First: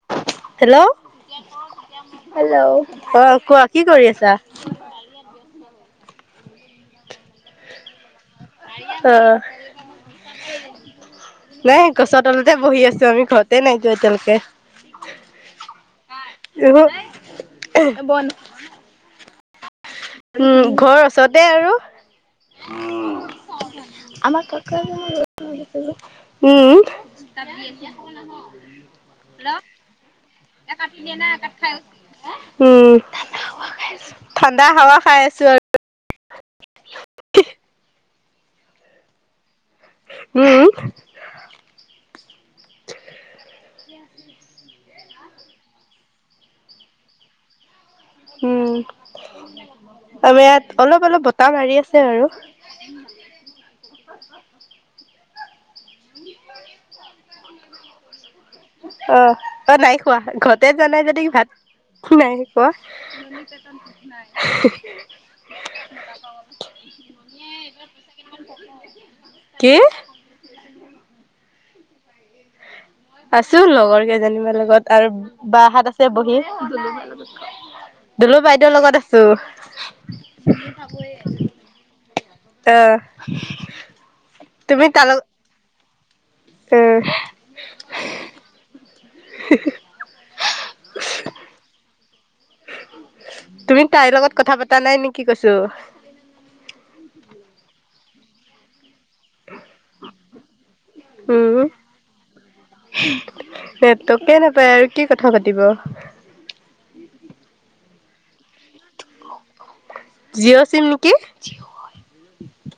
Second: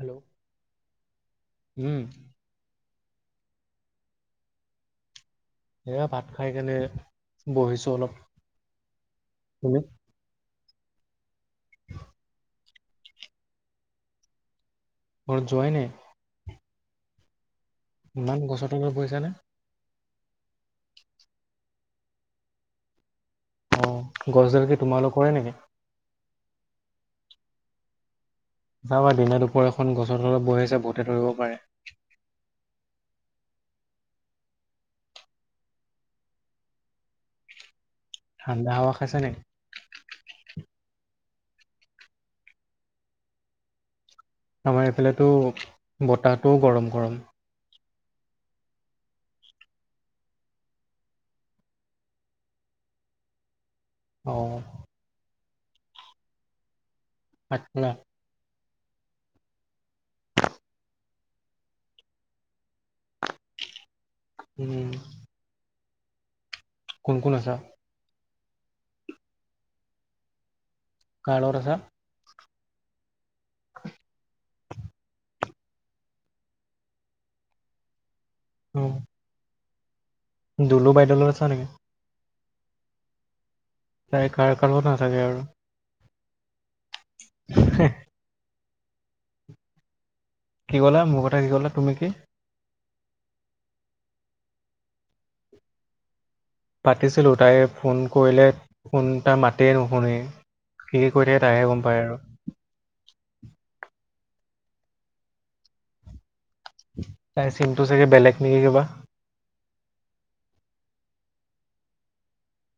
Hello hello উম hello অ' কোৱা কি কৰি আছা? এয়া ভাত খাই কেনে বহিছো অলপ। অ'। [inaudible] নাই গছৰ তলতে বহি আছো আমি ঘৰতে নাই যোৱা এতিয়ালৈকে। ঘৰত যোৱাই নাই? উহো। ইমান গছৰ তলত বহিছানে? উম, ঘৰ ওচৰতে আৰু। অ আমাৰ গছডাল কি ককা তোমালোকৰে নেকি [unintelligible] উম। চাবা দিনে দুপৰেখন গছৰ তলত বহি আছা ভূটে ধৰিব পাৰে। উম, ঠাণ্ডা হাৱা খাই আছো আৰু। [inaudible] ঠাণ্ডা হাৱা খাইছা নেকি? উম। আমাৰ এইফালো বতাহটোও গৰম গৰম। উম, আমাৰ ইয়াত অলপ অলপ বতাহ মাৰি আছে আৰু। অ'। [inaudible] ভাত খালা? অ', অ', নাই খোৱা ঘৰতে যোৱা নাই যদি ভাত নাই খোৱা। [inaudible] উম। কোন কোন আছা কি? কাৰ লগত আছা? আছো লগৰ কেইজানিবা লগত আৰু বাঁ হাত আছে বহি দলুৰ বাইদেউৰ অ লগত আছো দুলু বাইদলত আা নেকি ত তাই কাৰ কাৰ না চাগে আৰু [inaudible] হ [inaudible] কি কলে মোৰ কথা কি ক'লে তুমি কি তুমি তাইৰ লগত কথা পতা নাই নেকি কৈছো পাতিছিলোঁ তাই ফোন কৰিলে ফোন তাৰ মাতেই নুশুনে স কৈ থাকে তাহহে গম পায় আৰু নেটকে নাপায় আৰু কি কথা পাতিব তাই চমটো চাগে বেলেগ নেকি কিবা জিঅ চিম নেকি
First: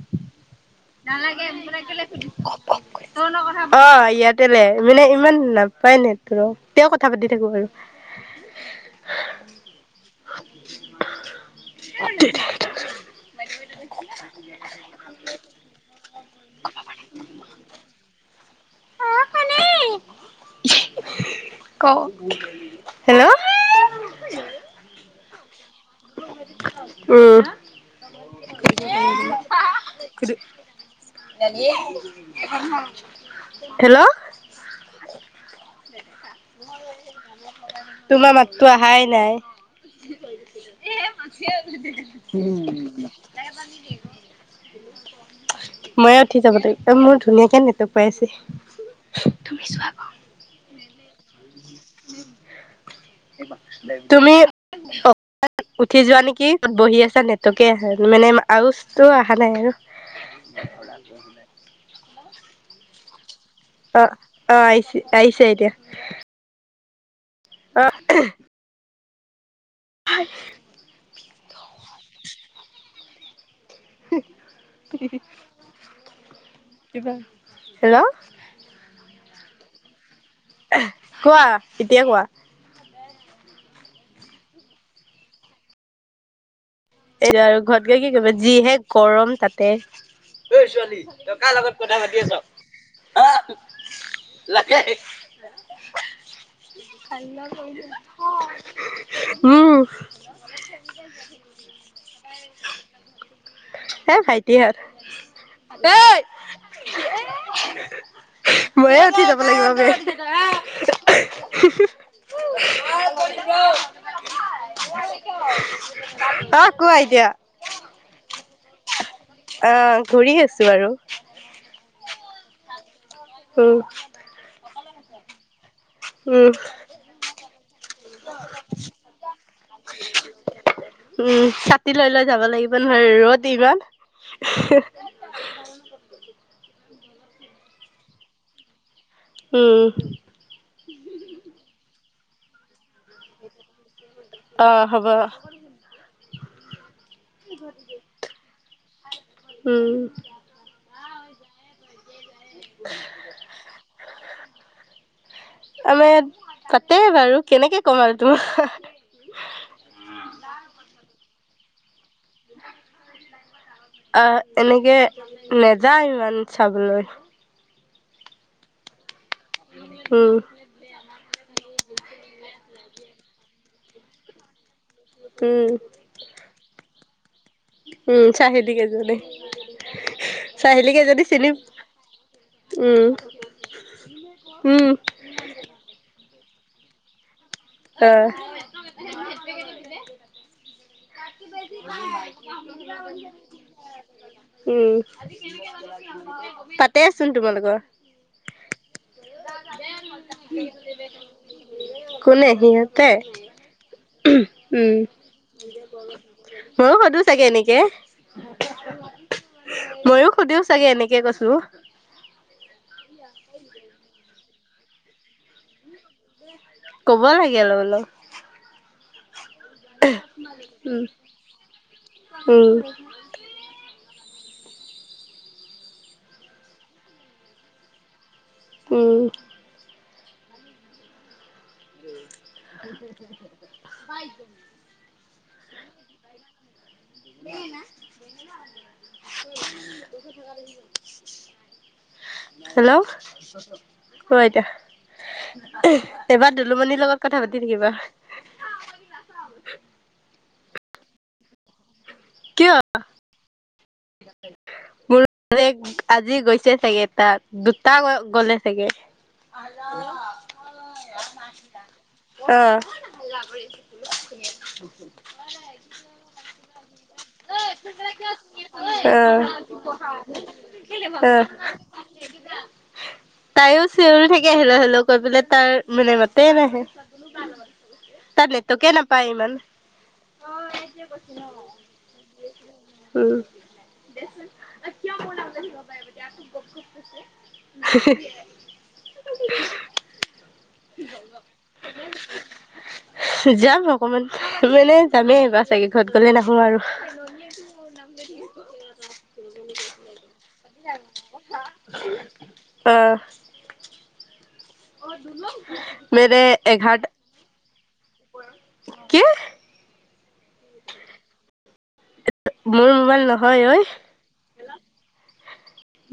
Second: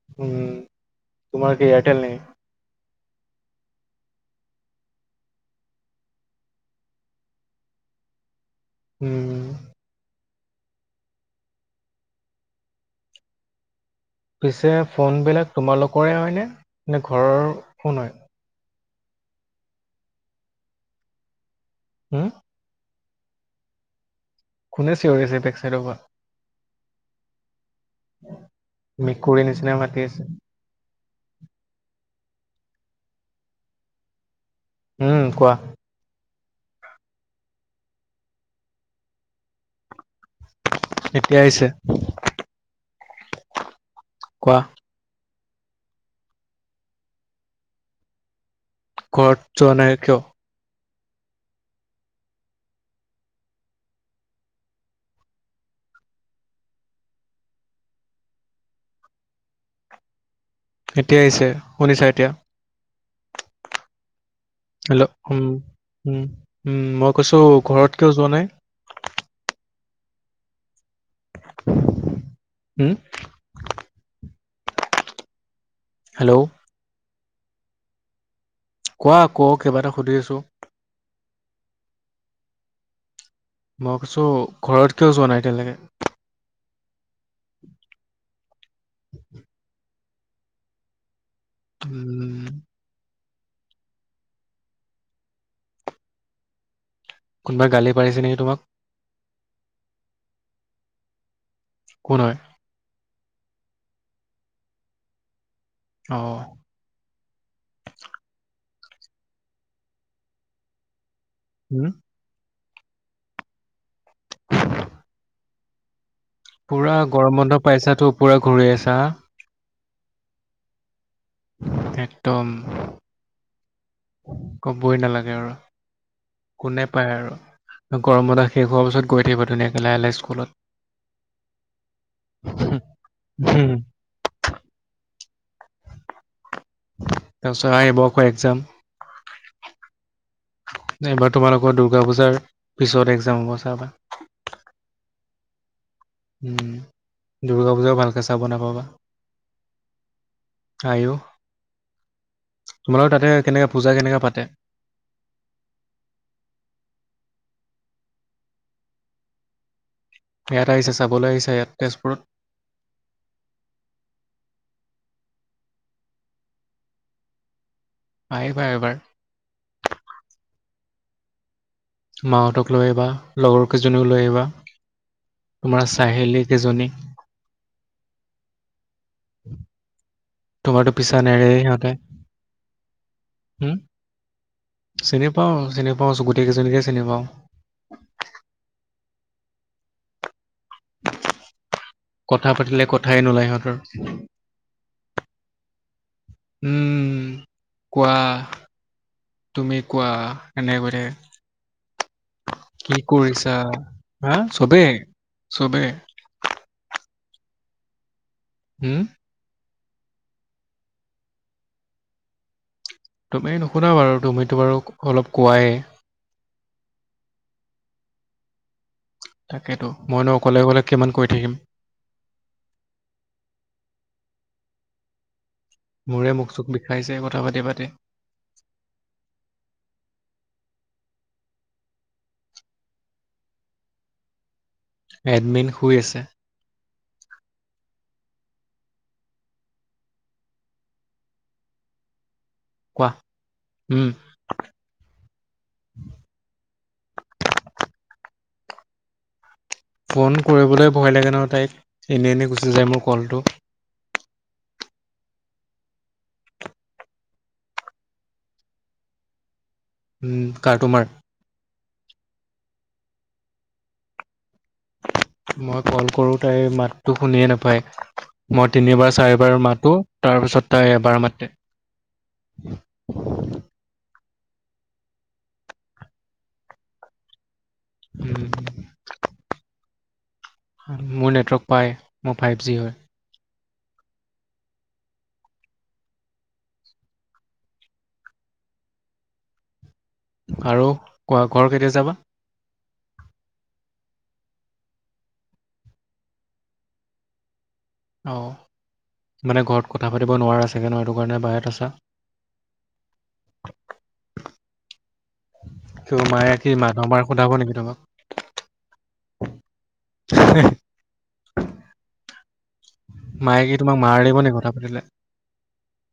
উম নহ লাগে তোমাৰ কি মু ন এয়াৰটেল কলে ফুৰি [inaudible] অ ইয়াতে মানে ইমান নাপায় ন তোৰ তে কথা পাতি থাকো আৰু উম দে পিছে ফোনবিলাক তোমালোকৰে হয়নেে নে ঘৰৰ ফোন হয় কও উম হেল্ল' খোনে চিঞৰিছে চাইডৰ পৰা উম মেকুৰীৰ নিচিনা মাতি আছে হেল্ল' উম কোৱা তোমাৰ মাততো অহাই নাই এতিয়া আহিছে ম কোৱা। ময়ে উঠি যাবটো। এই মোৰ ধুনীয়াকে নেটৱৰ্ক পাই আছে। ঘৰত তুমি যোৱা চোৱা নাই গৈ। কিয় [unintelligible] তুমি। উঠি যোৱা নেকি? বহি আছা নেটৱৰ্ককে অহা মানে আৰু টো অহা নাই আৰু। এতিয় আহিছে। শুনিছা এতিয়া অ অ আহিছে হেল্ল' আহিছে উম। এতিয়া উম, উম মই কৈছো অ ঘৰত কিয় যোৱা নাই? হয়। উম,। [unintelligible] [unintelligible] হেল্ল'অ। কিবা হেল্ল'অ। কোৱা আকৌ, কিবা এটা সুধি আছোঁ। কোৱা, এতিয়া কোৱা। মই কৈছো, ঘৰত কিয় যোৱা নাই এতিয়ালৈকে? এইয়া আৰু ঘৰত গৈ কি কৰিবা। যিহে গৰম তাতে। অ' ছোৱালী। তই ‌কাৰ লগত কথা পাতি আছ। উম অ‌' লাগে। হাল্লা কোনোবাই গালি কৰিলো পাৰিছে নেকি তোমাক? হায়। উম। ‌‌ কোন হয়? এই ভাইটিহত, এইত। অহ। এই, ময়ে উঠি যাব লাগিব বে। [unintelligible] হুম, [unintelligible] পুৰা এতিয়া গৰম বন্ধ পাইছাতো, পুৰা ঘূৰি আছা। অহ, ঘূৰি আছোঁ আৰু। একদম। উম। ক'ৱই নালাগে আৰু। উম কোনে পায় আৰু, গৰমত শেষ হোৱাৰ পিছত গৈ থাকিব, ধুনীয়াকে লাহে-লাহে স্কুলত। উম, ছাতি লৈ লৈ যাব লাগিব নহয়, ৰ'দ ইমান। তাৰপিছত আহিব আকৌ এক্সজাম। উম। এইবাৰ, তোমালোকৰ দুৰ্গা পুজাৰ পিছত এক্সজাম হ'ব চাবা। অহ, হ'ব। উম, দুৰ্গা পূজা ভালকে চাব নাপাবা। উম আৰু তোমালোকৰ তাতে, কেনেকে পূজা কেনেকে পাতে। আমৰ‌ ইয়াৰ পাতে বাৰু কেনেকে ক'ম আৰু তোমাক। ইয়াত আহিছে, চাবলৈ আহিছে ইয়াত তেজপুৰ। অহ, এনেকে নেযায় ইমান চাবলৈ‌। আহিবা এবাৰ। উম। মাহঁতক লৈ আহিবা, লগৰ কেইজনীও লৈ আহিবা। উম তোমাৰ চাহেলী কেইজনী। উম, চাহেলী কেইজনী। তোমাৰতো চাহিলেকে পিছা যদি নেৰে চিনি সিহঁতে উম, উম। পাওঁ, চিনি পাওঁ চব গোটেই কেইজনীকে চিনি পাওঁ। অহ'। [unintelligible] কথা পাতিলে কথাই নোলায় সিহঁতৰ [unintelligible] উম, তাতে উম চোন তোমালোকৰ। কোৱা তুমি কোৱা, সেনেকে কৈ কোনে থাকে। কি সিহঁতে কৰিছা হা, চবে চবেই। মইয়ো সুধো চাগে এনেকে। হম। মইয়ো সুধো চাগে এনেকে কৈছো। তুমি নুসোধা বাৰু তুমিতো বাৰু অলপ কোৱায়ে। কব লাগে অলপ-অলপ। তাকেতো মইনো অকলে অকলে উম কিমান কৰি থাকিম। উম। মোৰে মুখ-চুখ বিষাই যায় কথা পাতি-পাতি। উম। [unintelligible] এডমিন শুই আছে। [unintelligible] হেল্ল'। অহ, কোৱা উম আইতা এইবাৰ দুলুমণিৰ লগত কথা পাতি থাকিবা। ফোন কৰিবলৈ ভয় লাগে নহয় তাইক, এনেই-এনেই গুচি কিয় যায় মোৰ কলটো। [unintelligible] মোৰ আজি গৈছে চাগে তাত, দুটা গ'লে চাগে। [unintelligible] উম, কাৰ তোমাৰ? আহ। মই কল কৰোঁ তাই মাত টো শুনিয়ে নাপায় মই তিনিবাৰ অ চাৰিবাৰ মাতো তাৰপিছত তাই এবাৰ মাতে। উ তাইও চিঞৰি থাকি আহিলে হলেও কৈ পাই তাৰ মানে মাতে নাহে। তাত উম, নটকে নাপায় ইমান। মোৰ নেটৱৰ্ক পায় মোৰ ফাইভ জি হয়। উম। [inaudible] [unintelligible] আৰু কোৱা ঘৰ কেতিয়া যাবা? যাম অকমান মানে যামেই বা চাগে ঘৰত গ'লে নাহো আৰু। নন নামে অ' মানে ঘৰত কথা পাতিব নোৱাৰা চাগে নহ সেইটো কাৰণে বাহিৰত আছা। অ মেৰে এঘাত সধাবে তোক কি? মুলবন মায়েকে তোাক মাৰ দিব নেকি কথা পাতিলে।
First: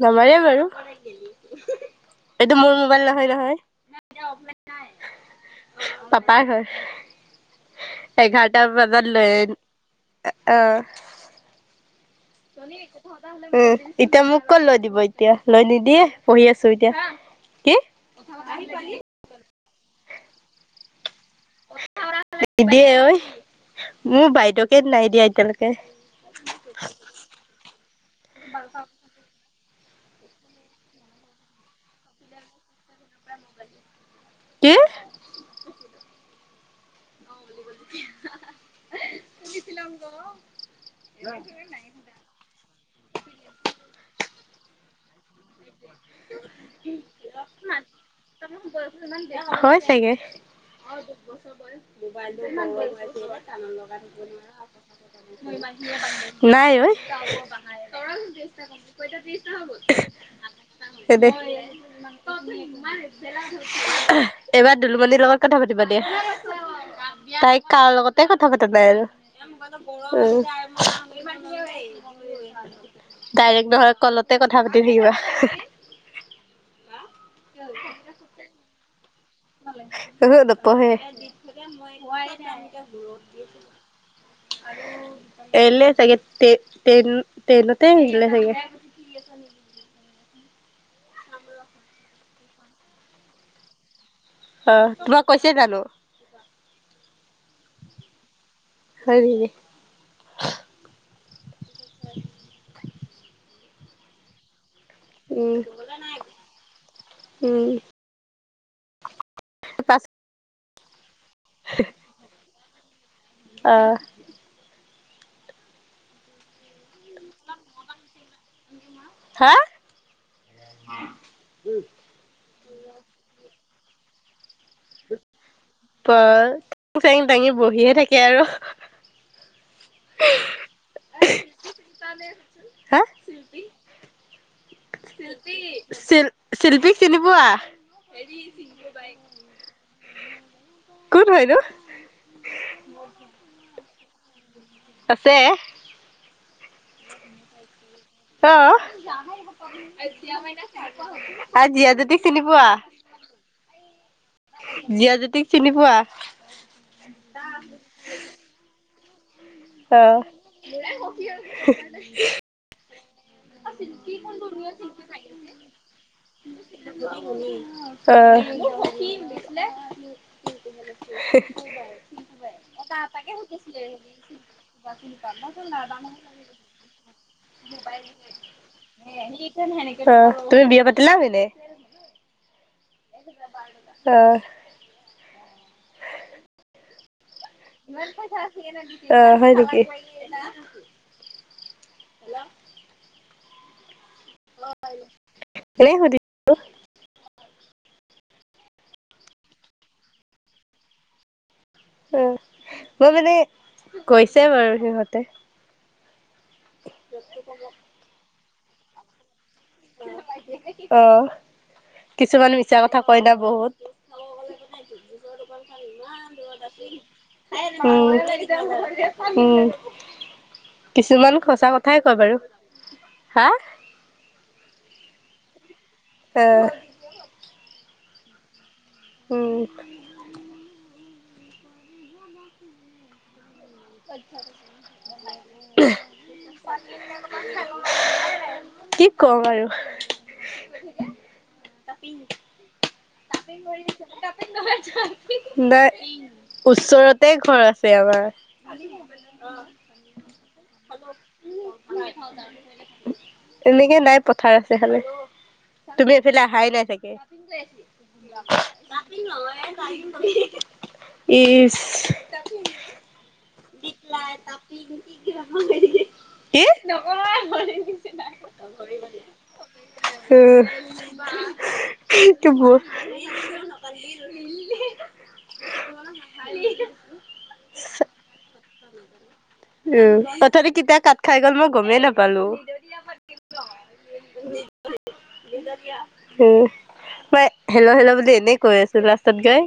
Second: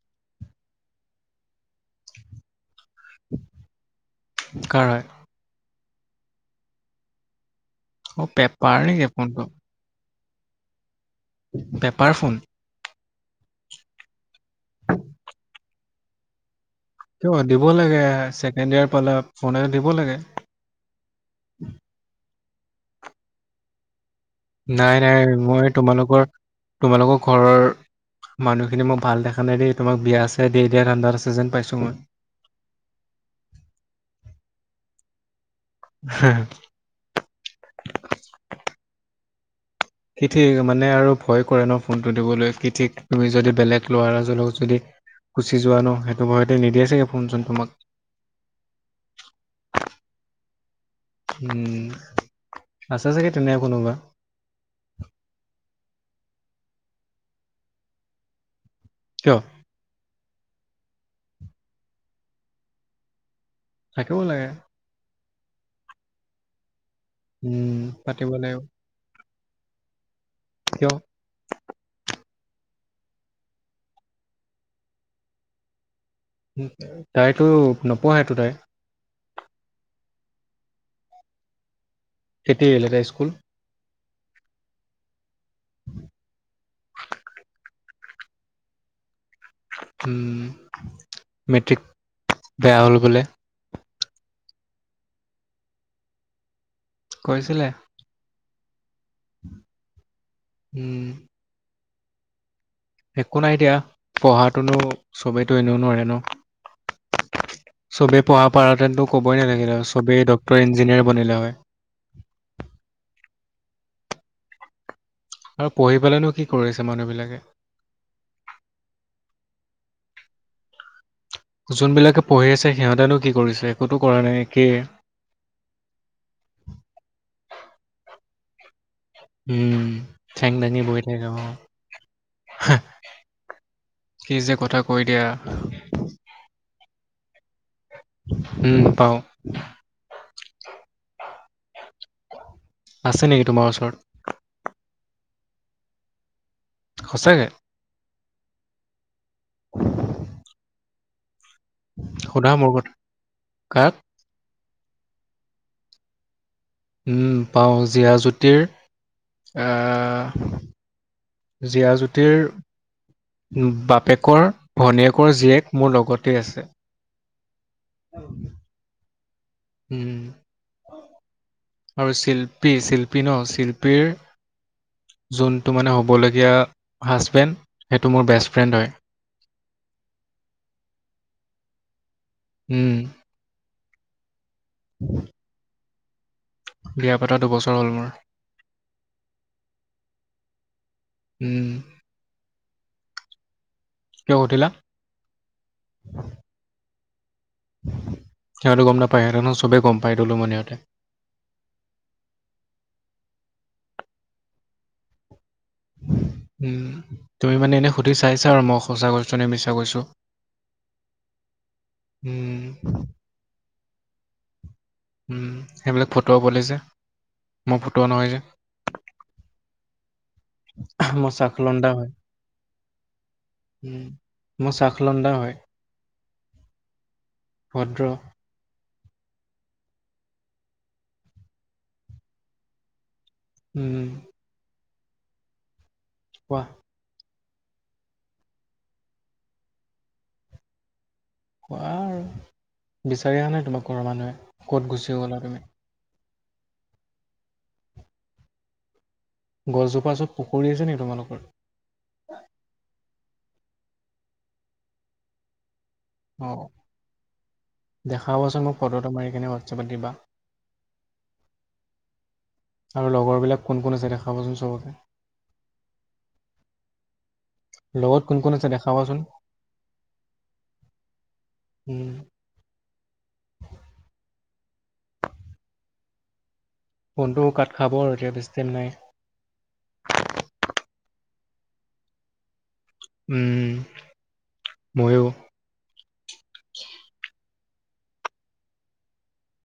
নমাৰে বাৰু। এইটো মোৰ মোবাইল নহয় নহয়। কাৰ হয়? পাপাৰ ঘ অ' এঘাৰটাাৰ পেপাৰ নেকি বজাত লৈ ফোনটো আহ। বেপাৰ ফোন? উম, এতিয়া মোক কত লৈ দিব এতিয়া লৈ নিদিয়ে পঢ়ি আছো এতিয়া। ত দিব কি লাগে ছেকেণ্ড ইয়োৰ পালে ফোন এটা দিব লাগে। নি দিয়ে ঐ মোৰ বাইদেউ নাই নাই মই তোমালোকৰ তোমালোকৰ ঘৰৰ মানুহখিনি মোক ভাল দেখা নাই দেই তোমাক বিয়া আছে দেই দিয় ঠা্ডা আছে যেন পাইছো মই। [unintelligible] কি? [unintelligible] [unintelligible] সিঠিক মানে আৰু ভয় কৰে ন ফোন দিবলৈ কি ঠিক তুমি যদি বেলেগ ল'ৰাজনক যদি গুচি যোৱা ন সেইটো ভয়তে নিদিয়ে চাগৈ ফোন চোন তোমাক। হয় চাগে। বছৰ উম বয় বোব আছে চাগে তেনে কোনোবা টানত লগা ধব নোৱাৰো আক নাই কিয় ঐ। সেই দে থাকিব লাগে এবাৰ দুলুমনিৰ লগত কথা পাতিবা দিয়া তাইক উম কাৰ লগতে পাতিব কথা লাগিব পতা নাই আৰু। উম। থউ ডাইৰেক্ট নহয় কলতে কথা পাতি থাকিবা। [unintelligible] তাইতো নোপোৱাহটো তাই? উম, নপহে। কেতিয়া এৰিলে তাই স্কুল এিল চাগে তেইন তেইনতে আহিললে চাগে। মেট্ৰিক বেয়া হ'ল বোলে! অ' তোমাক কৈছে জানো? কৈছিলে। হয়‌ নেকি। উম। একো নাই দিয়া পঢ়াটোনো চবেইতো উম এনেও নোৱাৰে ন উম চবেই পঢ়া পৰাহেতেনতো ক'বই নালাগে চবেই ডক্টৰ ইঞ্জিনিয়াৰ বনিলে হয়। হ [unintelligible] অ'। আৰু পঢ়ি পেলনো কি কৰি আছে মানুহ বিলাকে? হা। [inaudible] যোনবিলাকে পঢ়ি আছে সিহঁতেনো কি কৰিছে একোতো কৰা নাই একেই ব ঠেং চেং দাঙি বহিয়ে থাকে আৰু উম ঠেং দাঙি বৈ থাকে অ'। কি যে কথা ক শিল্পী শিল্পীক চিনি পোৱা? উম পাওঁ। কোন হয়‌ নো। আছে নেকি তোমাৰ ওচৰত। আছে। সঁচাকে। অ'। আৰু জীয়া জ্যোতিক চিনি সোধা পোৱা মোৰ কথা কাক জীয়া জ্যোতিক চিনি পোৱা। উম পাওঁ জীয়া জ্যুোতিৰ অ জীয়া জ্যোতিৰ বাপেকৰ ভনীয়েকৰ জীয়েক মোৰ লগতে আছে। উম। অ'। আৰু শিল্পী শিল্পী এটাকে ন সুধিছিলে শিল্পীৰ যোনটো মানে হ'বলগীয়া হাজবেণ্ড সেইটো মোৰ বেষ্ট ফ্ৰেণ্ড হয়। তুমি বিয়া পাতিলা হনে। উম। অ'। [inaudible] বিয়া পাতা দুবছৰ হ'ল মোৰ। অ', হয় নেকি। উম। কিয় সুধিলা। সুধি সিহঁতে গম নাপায় সিহঁতে নয় চবে গম পায় তুলোমনি সিহঁতে। অ', মই মানে কৈছে বাৰু সিহঁতে উ তুমি মানে এনেই সুধি চাইছা আৰু মই সঁচা কৈছো নে মিছা কৈছোঁ। অহ, কিছুমান উম, মিছা কথা কয় না বহুত। পৰ উম, দোকানখন সেইবিলাক ইমান ফটোৱা দূৰত পোৱালি যে আছিল মই ফটোৱা নহয় উম। যে। [unintelligible] উম, মই কিছুমান সঁচা চাখলন্দা কথাই কয় বাৰু হা উ মোৰ চাহ খলন্দা হয়। অ'। ভদ্ৰ। উম। উম। [unintelligible] কোৱা। কি কম আৰু। কোৱা আৰু [unintelligible] বিচাৰি অহা নাই তোমাক ঘৰৰ মানুহে। ওচৰতে ক'ত গুচি গ'লা তুমি? ঘৰ আছে আমাৰ। গছজোপা য'ত পুুখুৰী আছে নেকি তোমালোকৰ? এনেকে নাই পথাৰ আছে খালি। তুমি এইফাল অ'। অহাই নাই চাগে। দেখাবাচোন মোক ফটো এটা মাৰি কেনে হোৱাটছএপত দিবা ইচ আৰু লগৰবিলাক কোন কোন আছে দেখাবাচোন [unintelligible] চবকে কি, লগত কোন কোন আছে দেখাবাচোন উ উম। দিব। [unintelligible] [unintelligible] ফোনটো কাট খাব আৰু এতিয়া বেছি টাইম নাই। উ, তথাপি কেতিয়া কাত খাই গ'ল মই গ'মেই নাপালোঁ। উম, ময়ো। উ, হেল' হেল' বুলি এনেই কৈ আছোঁ লাষ্টত গৈ।